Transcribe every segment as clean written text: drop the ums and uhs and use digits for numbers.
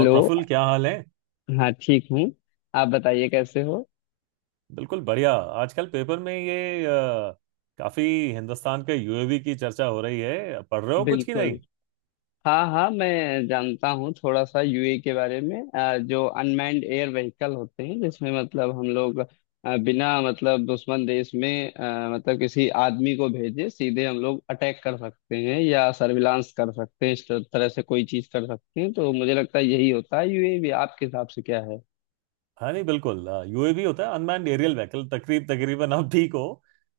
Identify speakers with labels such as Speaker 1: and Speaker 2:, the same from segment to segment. Speaker 1: और प्रफुल्ल, क्या हाल है?
Speaker 2: हाँ, ठीक हूँ। आप बताइए कैसे हो।
Speaker 1: बिल्कुल बढ़िया। आजकल पेपर में ये काफी हिंदुस्तान के यूएवी की चर्चा हो रही है। पढ़ रहे हो कुछ की
Speaker 2: बिल्कुल।
Speaker 1: नहीं?
Speaker 2: हाँ हाँ, मैं जानता हूँ थोड़ा सा यूए के बारे में। जो अनमैन्ड एयर व्हीकल होते हैं जिसमें मतलब हम लोग बिना मतलब दुश्मन देश में मतलब किसी आदमी को भेजे सीधे हम लोग अटैक कर सकते हैं या सर्विलांस कर सकते हैं, इस तरह से कोई चीज कर सकते हैं। तो मुझे लगता है यही होता है यूए भी। आपके हिसाब से क्या है।
Speaker 1: हाँ, नहीं बिल्कुल। यूएवी होता है अनमैन्ड एरियल व्हीकल। तकरीबन आप ठीक हो।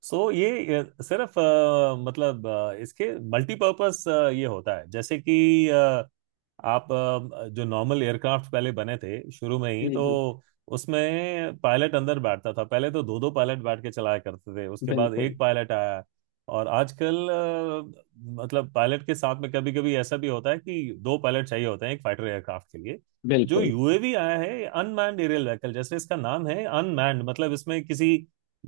Speaker 1: सो ये सिर्फ मतलब इसके मल्टीपर्पस ये होता है, जैसे कि आप जो नॉर्मल एयरक्राफ्ट पहले बने थे शुरू में ही
Speaker 2: जी
Speaker 1: तो।
Speaker 2: जी।
Speaker 1: उसमें पायलट अंदर बैठता था। पहले तो दो दो पायलट बैठ के चलाया करते थे, उसके बाद
Speaker 2: बिल्कुल।
Speaker 1: एक पायलट आया। और आजकल मतलब पायलट के साथ में कभी कभी ऐसा भी होता है कि दो पायलट चाहिए होते हैं, एक फाइटर एयरक्राफ्ट के लिए। जो
Speaker 2: बिल्कुल।
Speaker 1: यूएवी आया है अनमैन्ड एरियल व्हीकल, जैसे इसका नाम है अनमैन्ड, मतलब इसमें किसी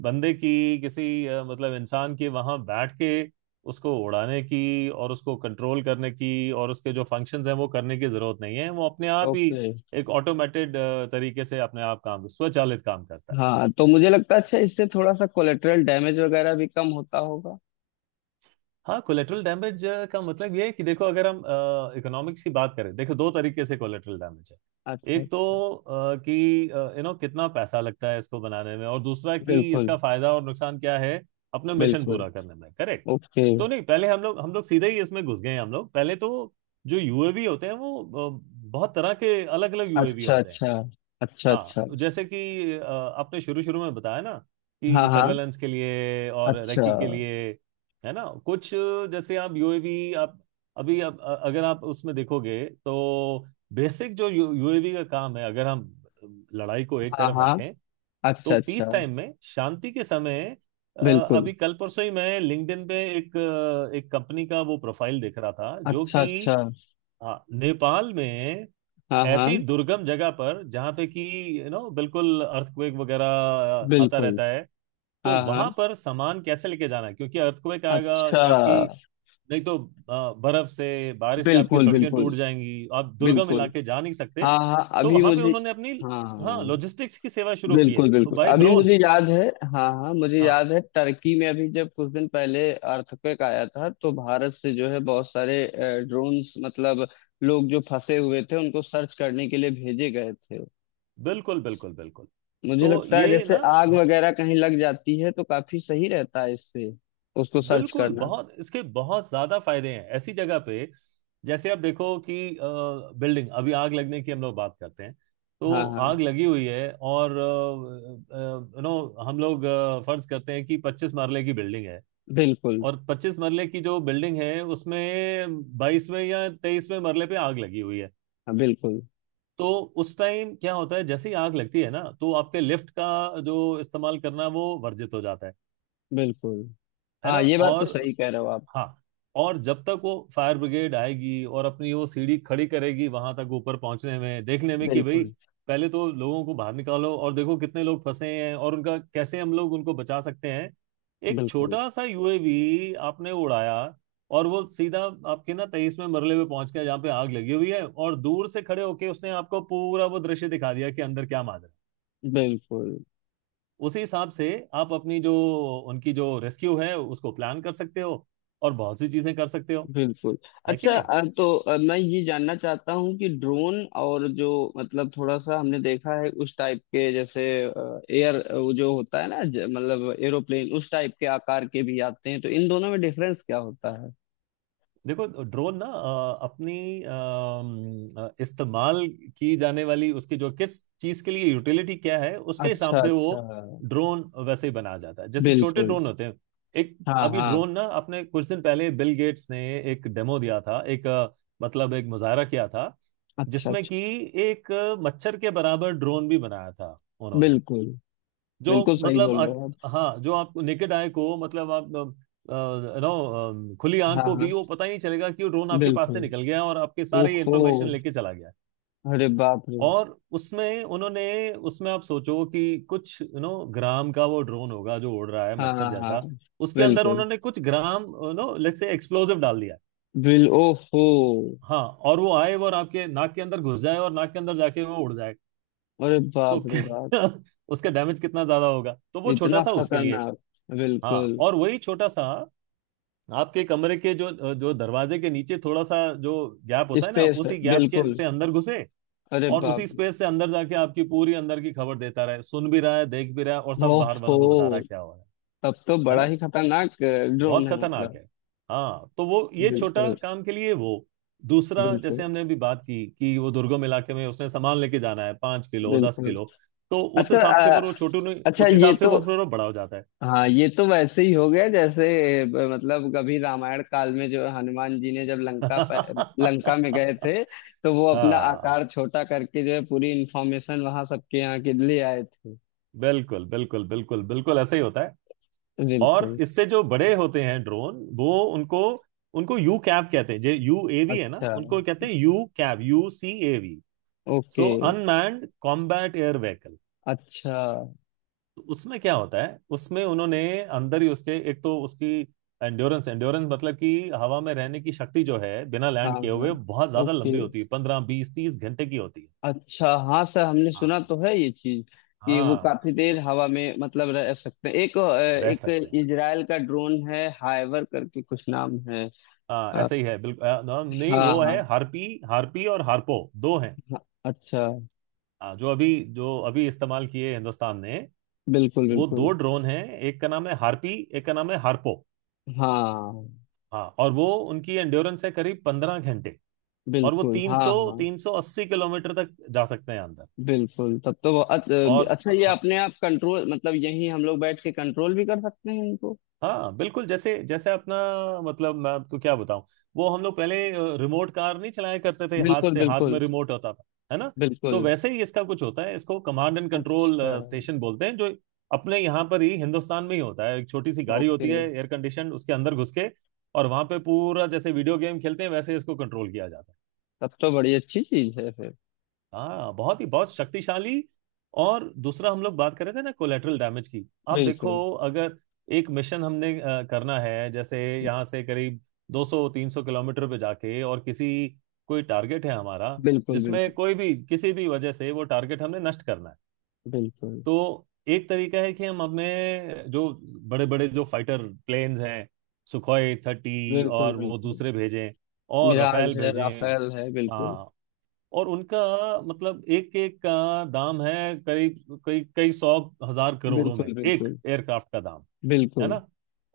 Speaker 1: बंदे की, किसी मतलब इंसान की वहां बैठ के उसको उड़ाने की और उसको कंट्रोल करने की और उसके जो फंक्शंस हैं वो करने की जरूरत नहीं है। वो अपने आप ही
Speaker 2: ओके।
Speaker 1: एक ऑटोमेटेड तरीके से अपने आप काम, स्वचालित काम करता है।
Speaker 2: हाँ, तो मुझे लगता है अच्छा इससे थोड़ा सा कोलेटरल डैमेज वगैरह भी कम होता होगा।
Speaker 1: हाँ, कोलेटरल डैमेज का मतलब ये है कि देखो, अगर हम इकोनॉमिक्स की बात करें, देखो, दो तरीके से कोलेटरल डैमेज है।
Speaker 2: अच्छा
Speaker 1: एक तो
Speaker 2: अच्छा।
Speaker 1: कि कितना पैसा लगता है इसको बनाने में, और दूसरा कि
Speaker 2: बिल्कुल।
Speaker 1: इसका फायदा और नुकसान क्या है, अपने मिशन
Speaker 2: बिल्कुल।
Speaker 1: पूरा करने में। करेक्ट।
Speaker 2: ओके।
Speaker 1: तो नहीं, पहले हम लोग सीधे ही इसमें घुस गए हैं। हम लोग पहले तो जो यूएवी होते हैं वो बहुत तरह के अलग अलग यूएवी
Speaker 2: अच्छा
Speaker 1: होते हैं।
Speaker 2: अच्छा। अच्छा
Speaker 1: हाँ,
Speaker 2: अच्छा।
Speaker 1: जैसे कि आपने शुरू शुरू में बताया ना,
Speaker 2: हाँ
Speaker 1: कि
Speaker 2: हाँ।
Speaker 1: सर्वेलेंस के लिए और
Speaker 2: अच्छा।
Speaker 1: रेकी के लिए, है ना? कुछ जैसे आप यूएवी, आप अभी आप अगर आप उसमें देखोगे तो बेसिक जो यूएवी का काम है, अगर हम लड़ाई को एक
Speaker 2: हाँ
Speaker 1: तरफ
Speaker 2: हाँ।
Speaker 1: रखें,
Speaker 2: अच्छा
Speaker 1: तो
Speaker 2: अच्छा।
Speaker 1: पीस टाइम में, शांति के समय अ,
Speaker 2: बिल्कुल।
Speaker 1: अभी कल परसों ही मैं लिंक्डइन पे एक कंपनी का वो प्रोफाइल देख रहा था, जो
Speaker 2: अच्छा
Speaker 1: कि
Speaker 2: अच्छा।
Speaker 1: नेपाल में
Speaker 2: हाँ हाँ।
Speaker 1: ऐसी दुर्गम जगह पर जहां पे कि बिल्कुल अर्थक्वेक वगैरह आता
Speaker 2: बिल्कुल।
Speaker 1: रहता है। तो
Speaker 2: हाँ हाँ।
Speaker 1: वहां पर सामान कैसे लेके जाना है? क्योंकि अर्थक्वेक आएगा,
Speaker 2: अच्छा।
Speaker 1: आपकी, नहीं तो बर्फ से, बारिश से आपकी
Speaker 2: बिल्कुल
Speaker 1: सड़कें
Speaker 2: बिल्कुल।
Speaker 1: टूट जाएंगी, आप दुर्गम
Speaker 2: बिल्कुल।
Speaker 1: इलाके जा नहीं सकते।
Speaker 2: हाँ हाँ,
Speaker 1: तो
Speaker 2: अभी
Speaker 1: वहां पे
Speaker 2: मुझे।
Speaker 1: उन्होंने अपनी,
Speaker 2: हाँ
Speaker 1: हाँ,
Speaker 2: हाँ।
Speaker 1: लॉजिस्टिक्स की सेवा शुरू की है,
Speaker 2: बिल्कुल
Speaker 1: तो
Speaker 2: बिल्कुल,
Speaker 1: बाय
Speaker 2: अभी मुझे
Speaker 1: ड्रोन।
Speaker 2: याद है। हाँ हाँ, मुझे
Speaker 1: हाँ,
Speaker 2: याद है टर्की में अभी जब कुछ दिन पहले अर्थक्वेक आया था तो भारत से जो है बहुत सारे ड्रोन्स मतलब लोग जो फंसे हुए थे उनको सर्च करने के लिए भेजे गए थे।
Speaker 1: बिल्कुल बिल्कुल बिल्कुल,
Speaker 2: मुझे
Speaker 1: तो
Speaker 2: लगता है
Speaker 1: ये
Speaker 2: जैसे
Speaker 1: ना,
Speaker 2: आग
Speaker 1: हाँ,
Speaker 2: वगैरह कहीं लग जाती है तो काफी सही रहता है इससे उसको सर्च
Speaker 1: बिल्कुल
Speaker 2: करना।
Speaker 1: बहुत, इसके बहुत ज्यादा फायदे हैं ऐसी जगह पे। जैसे आप देखो कि बिल्डिंग, अभी आग लगने की हम लोग बात करते हैं, तो
Speaker 2: हाँ हाँ।
Speaker 1: आग लगी हुई है, और यू नो हम लोग फर्ज करते हैं कि 25 मरले की बिल्डिंग है,
Speaker 2: बिल्कुल।
Speaker 1: और 25 मरले की जो बिल्डिंग है उसमें 22वें या 23वें मरले पे आग लगी हुई है।
Speaker 2: हाँ, बिल्कुल
Speaker 1: तो उस टाइम क्या होता है? जैसे ही आग लगती है ना, तो आपके लिफ्ट का जो इस्तेमाल करना है, वो वर्जित हो जाता है
Speaker 2: बिल्कुल।
Speaker 1: है ना।
Speaker 2: हाँ ये बात तो
Speaker 1: और
Speaker 2: सही कह रहे हो आप।
Speaker 1: हाँ, और जब तक वो फायर ब्रिगेड आएगी और अपनी वो सीढ़ी खड़ी करेगी, वहां तक ऊपर पहुंचने में, देखने में कि भाई,
Speaker 2: बिल्कुल।
Speaker 1: पहले तो लोगों को बाहर निकालो और देखो कितने लोग फंसे हैं और उनका कैसे, हम लोग उनको बचा सकते हैं। एक
Speaker 2: बिल्कुल।
Speaker 1: छोटा सा यूएवी आपने उड़ाया और वो सीधा आपके ना 23वें मरले पे पहुंच गया, जहाँ पे आग लगी हुई है, और दूर से खड़े होके उसने आपको पूरा वो दृश्य दिखा दिया कि अंदर क्या माजरा है।
Speaker 2: बिल्कुल।
Speaker 1: उसी हिसाब से आप अपनी जो, उनकी जो रेस्क्यू है उसको प्लान कर सकते हो और बहुत सी चीजें कर सकते हो,
Speaker 2: बिल्कुल।
Speaker 1: है कि
Speaker 2: अच्छा,
Speaker 1: नहीं।
Speaker 2: मैं ये जानना चाहता हूँ कि ड्रोन और जो, मतलब थोड़ा सा हमने देखा है उस टाइप के। जैसे एयर वो जो होता है ना मतलब एरोप्लेन उस टाइप के आकार के भी आते हैं, तो इन दोनों में डिफरेंस क्या होता है।
Speaker 1: देखो, ड्रोन ना अपनी इस्तेमाल की जाने वाली उसकी जो, किस चीज के लिए यूटिलिटी क्या है, उसके हिसाब
Speaker 2: अच्छा
Speaker 1: से वो
Speaker 2: अच्छा।
Speaker 1: ड्रोन वैसे ही बनाया जाता है, जैसे छोटे
Speaker 2: बिल्कुल।
Speaker 1: ड्रोन होते हैं। एक,
Speaker 2: हाँ
Speaker 1: अभी
Speaker 2: हाँ।
Speaker 1: ड्रोन ना, अपने कुछ दिन पहले बिल गेट्स ने एक डेमो दिया था, मतलब एक मुजाहरा किया था,
Speaker 2: अच्छा अच्छा।
Speaker 1: जिसमें कि एक मच्छर के बराबर ड्रोन भी बनाया था उन्होंने,
Speaker 2: बिल्कुल।
Speaker 1: जो
Speaker 2: बिल्कुल सही
Speaker 1: मतलब
Speaker 2: बोल रहे हो आप।
Speaker 1: हाँ, जो आप नेकेड आई को मतलब आप नो खुली आंख
Speaker 2: हाँ
Speaker 1: को
Speaker 2: हाँ।
Speaker 1: भी वो पता ही नहीं चलेगा कि वो ड्रोन आपके पास
Speaker 2: बिल्कुल।
Speaker 1: से निकल गया और आपके सारे
Speaker 2: ओहो।
Speaker 1: इंफॉर्मेशन लेके चला गया।
Speaker 2: अरे बाप रे।
Speaker 1: और उसमें उन्होंने, उसमें आप सोचो कि कुछ ग्राम का वो ड्रोन होगा जो उड़ रहा है
Speaker 2: हाँ।
Speaker 1: मच्छर
Speaker 2: हाँ।
Speaker 1: जैसा, उसके अंदर
Speaker 2: बिल्कुल।
Speaker 1: उन्होंने कुछ ग्राम लेट्स से एक्सप्लोजिव डाल दिया,
Speaker 2: बिल ओहो।
Speaker 1: हाँ, और वो आए और आपके नाक के अंदर घुस जाए और नाक के अंदर जाके वो उड़ जाए।
Speaker 2: अरे
Speaker 1: तो
Speaker 2: बाप रे बाप।
Speaker 1: उसका डैमेज कितना ज्यादा होगा, तो वो छोटा
Speaker 2: इतना
Speaker 1: सा उसके लिए।
Speaker 2: खतरनाक।
Speaker 1: हाँ,
Speaker 2: बिल्कुल।
Speaker 1: और वही छोटा सा आपके कमरे के जो जो दरवाजे के नीचे थोड़ा सा जो गैप होता है ना,
Speaker 2: स्पेस है
Speaker 1: उसी गैप के
Speaker 2: बिल्कुल।
Speaker 1: से अंदर घुसे,
Speaker 2: अरे
Speaker 1: और
Speaker 2: बाप
Speaker 1: उसी
Speaker 2: रे।
Speaker 1: स्पेस से अंदर जाके आपकी पूरी अंदर की खबर देता रहे, सुन भी रहा है, देख भी रहा है, और सब बाहर वालों को बता
Speaker 2: ओहो।
Speaker 1: रहा है क्या हो रहा है
Speaker 2: तब तो
Speaker 1: है
Speaker 2: बड़ा
Speaker 1: ना,
Speaker 2: ही खतरनाक ड्रोन
Speaker 1: बहुत
Speaker 2: है
Speaker 1: खतरनाक
Speaker 2: मतलब।
Speaker 1: है। हाँ, तो वो ये छोटा
Speaker 2: बिल्कुल।
Speaker 1: काम के लिए वो, दूसरा
Speaker 2: बिल्कुल।
Speaker 1: जैसे हमने अभी बात की कि वो दुर्गम इलाके में उसने सामान लेके जाना है, 5 किलो, 10
Speaker 2: बिल्कुल।
Speaker 1: किलो, तो उस
Speaker 2: अच्छा
Speaker 1: हिसाब से फिर वो छोटू नहीं,
Speaker 2: अच्छा
Speaker 1: उस
Speaker 2: ये
Speaker 1: हिसाब से
Speaker 2: तो,
Speaker 1: वो फिर वो बड़ा हो जाता है।
Speaker 2: हाँ ये तो वैसे ही हो गया जैसे मतलब कभी रामायण काल में जो हनुमान जी ने जब लंका लंका में गए थे तो वो अपना
Speaker 1: हाँ,
Speaker 2: आकार छोटा करके जो है पूरी इंफॉर्मेशन वहां सबके यहाँ के लिए आए थे।
Speaker 1: बिल्कुल बिल्कुल बिल्कुल बिल्कुल ऐसा ही होता है। और
Speaker 2: बिल्कुल।
Speaker 1: इससे जो बड़े होते हैं ड्रोन, वो उनको उनको UCAV कहते हैं। जो UAV है ना,
Speaker 2: अच्छा।
Speaker 1: उनको कहते हैं यू कैव, UCAV। सो
Speaker 2: okay.
Speaker 1: Unmanned combat air vehicle.
Speaker 2: अच्छा।
Speaker 1: उसमें क्या होता है, उसमें उन्होंने अंदर ही उसके, एक तो उसकी एंड्योरेंस एंड्योरेंस मतलब कि हवा में रहने की शक्ति जो है, बिना
Speaker 2: हाँ
Speaker 1: लैंड किए
Speaker 2: हाँ।
Speaker 1: हुए बहुत ज्यादा
Speaker 2: ओके।
Speaker 1: लंबी होती है, 15 20 30 घंटे की होती है।
Speaker 2: अच्छा हाँ सर, हमने सुना
Speaker 1: हाँ
Speaker 2: तो है ये चीज कि वो
Speaker 1: हाँ।
Speaker 2: काफी देर
Speaker 1: so,
Speaker 2: हवा में मतलब रह सकते हैं।
Speaker 1: रह
Speaker 2: एक
Speaker 1: सकते हैं।
Speaker 2: इजराइल का ड्रोन है हाइवर करके कुछ नाम है।
Speaker 1: हाँ,
Speaker 2: अ,
Speaker 1: ऐसे ही है बिल्कुल। नहीं,
Speaker 2: हाँ
Speaker 1: वो
Speaker 2: हाँ।
Speaker 1: है हार्पी हार्पी और हार्पो। दो हैं।
Speaker 2: हाँ, अच्छा।
Speaker 1: हाँ, जो अभी इस्तेमाल किए हिंदुस्तान ने,
Speaker 2: बिल्कुल
Speaker 1: वो
Speaker 2: बिल्कुल।
Speaker 1: दो ड्रोन हैं। एक का नाम है हार्पी, एक का नाम है हार्पो।
Speaker 2: हाँ।
Speaker 1: हाँ, और वो उनकी एंड्योरेंस है करीब 15 घंटे। और वो
Speaker 2: बिल्कुल।
Speaker 1: तीन
Speaker 2: हाँ
Speaker 1: सौ
Speaker 2: हाँ।
Speaker 1: 380 किलोमीटर तक जा सकते हैं अंदर।
Speaker 2: बिल्कुल तब तो वो
Speaker 1: और
Speaker 2: अच्छा ये
Speaker 1: हाँ,
Speaker 2: अपने आप कंट्रोल मतलब यहीं हम लोग बैठ के कंट्रोल भी कर सकते हैं इनको।
Speaker 1: हाँ बिल्कुल। जैसे जैसे अपना, मतलब मैं आपको क्या बताऊं, वो हम लोग पहले रिमोट कार नहीं चलाया करते थे, हाथ
Speaker 2: बिल्कुल
Speaker 1: से, हाथ में
Speaker 2: बिल्कुल।
Speaker 1: रिमोट होता था, है ना।
Speaker 2: बिल्कुल।
Speaker 1: तो वैसे ही इसका कुछ होता है, इसको कमांड एंड कंट्रोल
Speaker 2: अच्छा।
Speaker 1: स्टेशन बोलते हैं, जो अपने यहाँ पर ही, हिंदुस्तान में ही होता है। एक छोटी सी गाड़ी
Speaker 2: ओके।
Speaker 1: होती है एयर कंडीशन, उसके अंदर घुस के, और वहां पे पूरा जैसे वीडियो गेम खेलते हैं वैसे इसको कंट्रोल किया जाता है।
Speaker 2: तब तो बड़ी अच्छी चीज है फिर।
Speaker 1: हाँ, बहुत ही, बहुत शक्तिशाली। और दूसरा हम लोग बात कर रहे थे ना कोलेटरल डैमेज की, आप
Speaker 2: बिल्कुल।
Speaker 1: देखो, अगर एक मिशन हमने करना है, जैसे यहाँ से करीब 200-300 किलोमीटर पे जाके, और किसी, कोई टारगेट है हमारा,
Speaker 2: बिल्कुल।
Speaker 1: जिसमें
Speaker 2: बिल्कुल।
Speaker 1: कोई भी, किसी भी वजह से वो टारगेट हमने नष्ट करना है,
Speaker 2: बिल्कुल।
Speaker 1: तो एक तरीका है कि हम अपने जो बड़े बड़े जो फाइटर प्लेन्स हैं, सुखोई 30
Speaker 2: बिल्कुल।
Speaker 1: और वो
Speaker 2: बिल्कुल।
Speaker 1: दूसरे भेजें, और रफेल
Speaker 2: मिराज है,
Speaker 1: भेजें।
Speaker 2: राफेल है, बिल्कुल।
Speaker 1: हाँ, और उनका मतलब एक एक का दाम है करीब कई कई सौ, हजार करोड़ों में
Speaker 2: बिल्कुल।
Speaker 1: एक
Speaker 2: बिल्कुल।
Speaker 1: एयरक्राफ्ट का दाम, है
Speaker 2: बिल्कुल।
Speaker 1: ना।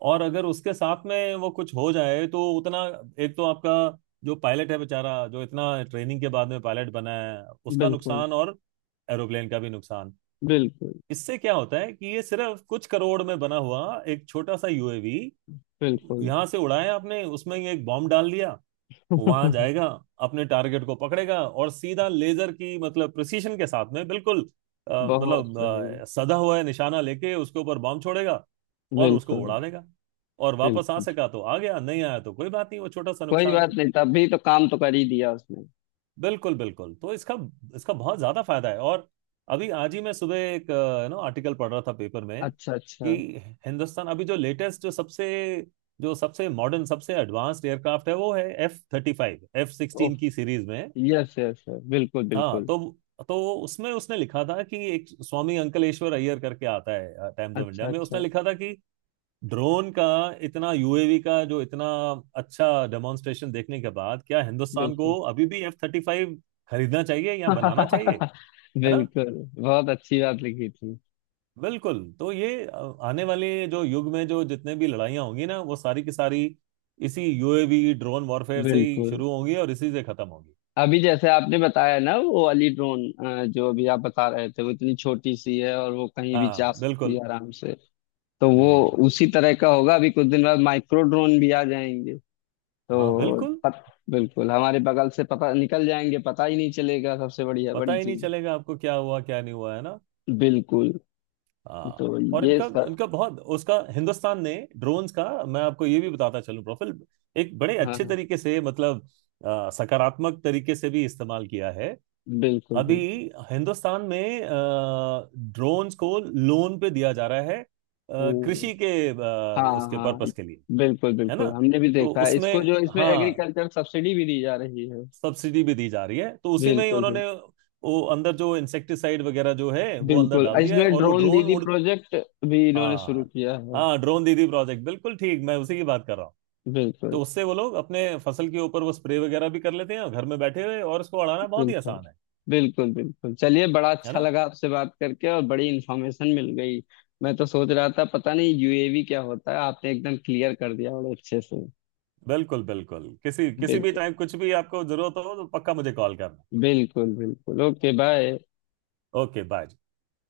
Speaker 1: और अगर उसके साथ में वो कुछ हो जाए तो उतना, एक तो आपका जो पायलट है बेचारा, जो इतना ट्रेनिंग के बाद में पायलट बना है, उसका
Speaker 2: बिल्कुल।
Speaker 1: नुकसान, और एरोप्लेन का भी नुकसान।
Speaker 2: बिल्कुल।
Speaker 1: इससे क्या होता है कि ये सिर्फ कुछ करोड़ में बना हुआ एक छोटा सा यूएवी
Speaker 2: बिल्कुल।
Speaker 1: यहाँ से उड़ाया आपने, उसमें ये एक बॉम्ब डाल दिया, वहां जाएगा, अपने टारगेट को पकड़ेगा और सीधा लेजर की, मतलब प्रिसीशन के साथ में, बिल्कुल
Speaker 2: बहुत
Speaker 1: मतलब
Speaker 2: सही।
Speaker 1: सधा हुआ है, निशाना लेके उसके ऊपर बम छोड़ेगा और उसको
Speaker 2: बिल्कुल।
Speaker 1: उड़ा देगा। और वापस आ
Speaker 2: बिल्कुल।
Speaker 1: सका तो आ गया, नहीं आया तो कोई बात नहीं, वो छोटा सा
Speaker 2: कोई
Speaker 1: नुकसान
Speaker 2: बात
Speaker 1: है।
Speaker 2: नहीं, तभी तो काम तो कर ही दिया उसने।
Speaker 1: बिल्कुल बिल्कुल। तो इसका इसका बहुत ज्यादा फायदा है। और अभी आज ही मैं सुबह एक ना आर्टिकल पढ़ रहा था पेपर में,
Speaker 2: अच्छा अच्छा।
Speaker 1: कि हिंदुस्तान अभी जो लेटेस्ट, जो सबसे मॉडर्न, सबसे एडवांस्ड एयरक्राफ्ट है वो है F35, एफ
Speaker 2: ओह।
Speaker 1: सिक्सटीन की सीरीज में।
Speaker 2: Yes yes. बिल्कुल
Speaker 1: हाँ,
Speaker 2: बिल्कुल।
Speaker 1: तो उसमें उसने लिखा था कि एक स्वामी अंकलेश्वर अय्यर करके आता है टाइम्स ऑफ
Speaker 2: अच्छा
Speaker 1: इंडिया में, उसने
Speaker 2: अच्छा।
Speaker 1: लिखा था कि ड्रोन का इतना, यूएवी का जो इतना अच्छा डेमोन्स्ट्रेशन देखने के बाद क्या हिंदुस्तान को
Speaker 2: बिल्कुल।
Speaker 1: अभी भी F35 खरीदना चाहिए या बनाना चाहिए, है ना।
Speaker 2: बिल्कुल। बहुत अच्छी बात लिखी थी।
Speaker 1: बिल्कुल। तो ये आने वाले जो युग में, जो जितने भी लड़ाइयाँ होंगी ना, वो सारी की सारी इसी यूएवी ड्रोन वॉरफेयर से ही
Speaker 2: बिल्कुल।
Speaker 1: शुरू होंगी और इसी से खत्म होंगी।
Speaker 2: अभी जैसे आपने बताया ना वो वाली ड्रोन जो अभी आप बता रहे थे वो इतनी छोटी सी है और वो कहीं भी
Speaker 1: हाँ
Speaker 2: जा सकती है
Speaker 1: बिल्कुल।
Speaker 2: आराम से। तो वो
Speaker 1: हम्म।
Speaker 2: उसी तरह का होगा, अभी कुछ दिन बाद माइक्रो ड्रोन भी आ जाएंगे।
Speaker 1: हाँ
Speaker 2: तो
Speaker 1: बिल्कुल।
Speaker 2: पत, बिल्कुल हमारे बगल से पता निकल जाएंगे, पता ही नहीं चलेगा, सबसे बढ़िया
Speaker 1: पता
Speaker 2: बड़ी
Speaker 1: ही नहीं
Speaker 2: चीज।
Speaker 1: चलेगा आपको क्या हुआ क्या नहीं हुआ, है ना।
Speaker 2: बिल्कुल।
Speaker 1: हाँ,
Speaker 2: तो
Speaker 1: और
Speaker 2: ये
Speaker 1: इनका
Speaker 2: सर,
Speaker 1: इनका बहुत, उसका हिंदुस्तान ने, ड्रोन्स का, मैं आपको ये भी बताता चलूं प्रोफिल, एक बड़े
Speaker 2: हाँ
Speaker 1: अच्छे
Speaker 2: हाँ।
Speaker 1: तरीके से, मतलब सकारात्मक तरीके से भी इस्तेमाल किया है।
Speaker 2: बिल्कुल
Speaker 1: अभी
Speaker 2: बिल्कुल।
Speaker 1: हिंदुस्तान में ड्रोन्स को लोन पे दिया जा रहा है
Speaker 2: ओ,
Speaker 1: कृषि के
Speaker 2: हाँ
Speaker 1: उसके
Speaker 2: हाँ।
Speaker 1: पर्पस के लिए,
Speaker 2: बिल्कुल
Speaker 1: है
Speaker 2: बिल्कुल,
Speaker 1: ना।
Speaker 2: हमने भी
Speaker 1: तो
Speaker 2: देखा है इसको,
Speaker 1: उसमें,
Speaker 2: जो इसमें
Speaker 1: हाँ,
Speaker 2: एग्रीकल्चर सब्सिडी भी दी जा रही है।
Speaker 1: सब्सिडी भी दी जा रही है, तो उसी में ही
Speaker 2: बिल्कुल बिल्कुल।
Speaker 1: उन्होंने वो अंदर जो इंसेक्टिसाइड वगैरह जो है वो अंदर
Speaker 2: बिल्कुल
Speaker 1: डाल दिया है,
Speaker 2: इसमें
Speaker 1: और वो
Speaker 2: ड्रोन
Speaker 1: ड्रोन
Speaker 2: दीदी
Speaker 1: उड़।
Speaker 2: प्रोजेक्ट भी इन्होंने शुरू
Speaker 1: हाँ
Speaker 2: किया है।
Speaker 1: हाँ, ड्रोन दीदी प्रोजेक्ट, बिल्कुल ठीक, मैं उसी की बात कर रहा हूँ।
Speaker 2: बिल्कुल।
Speaker 1: तो उससे वो लोग अपने फसल के ऊपर वो स्प्रे वगैरह भी कर लेते हैं, और घर में बैठे हुए, और उसको उड़ाना बहुत ही
Speaker 2: बिल्कुल
Speaker 1: आसान है
Speaker 2: बिल्कुल। बिल्कुल चलिए, बड़ा
Speaker 1: है
Speaker 2: अच्छा
Speaker 1: ना।
Speaker 2: लगा आपसे बात करके और बड़ी इंफॉर्मेशन मिल गई। मैं तो सोच रहा था पता नहीं यूएवी क्या होता है, आपने एकदम क्लियर कर दिया बड़े अच्छे से।
Speaker 1: बिल्कुल बिल्कुल, किसी किसी भी
Speaker 2: बिल्कुल।
Speaker 1: टाइम कुछ भी आपको जरूरत हो तो पक्का मुझे कॉल करना।
Speaker 2: बिल्कुल बिल्कुल। Okay bye.
Speaker 1: Okay, bye.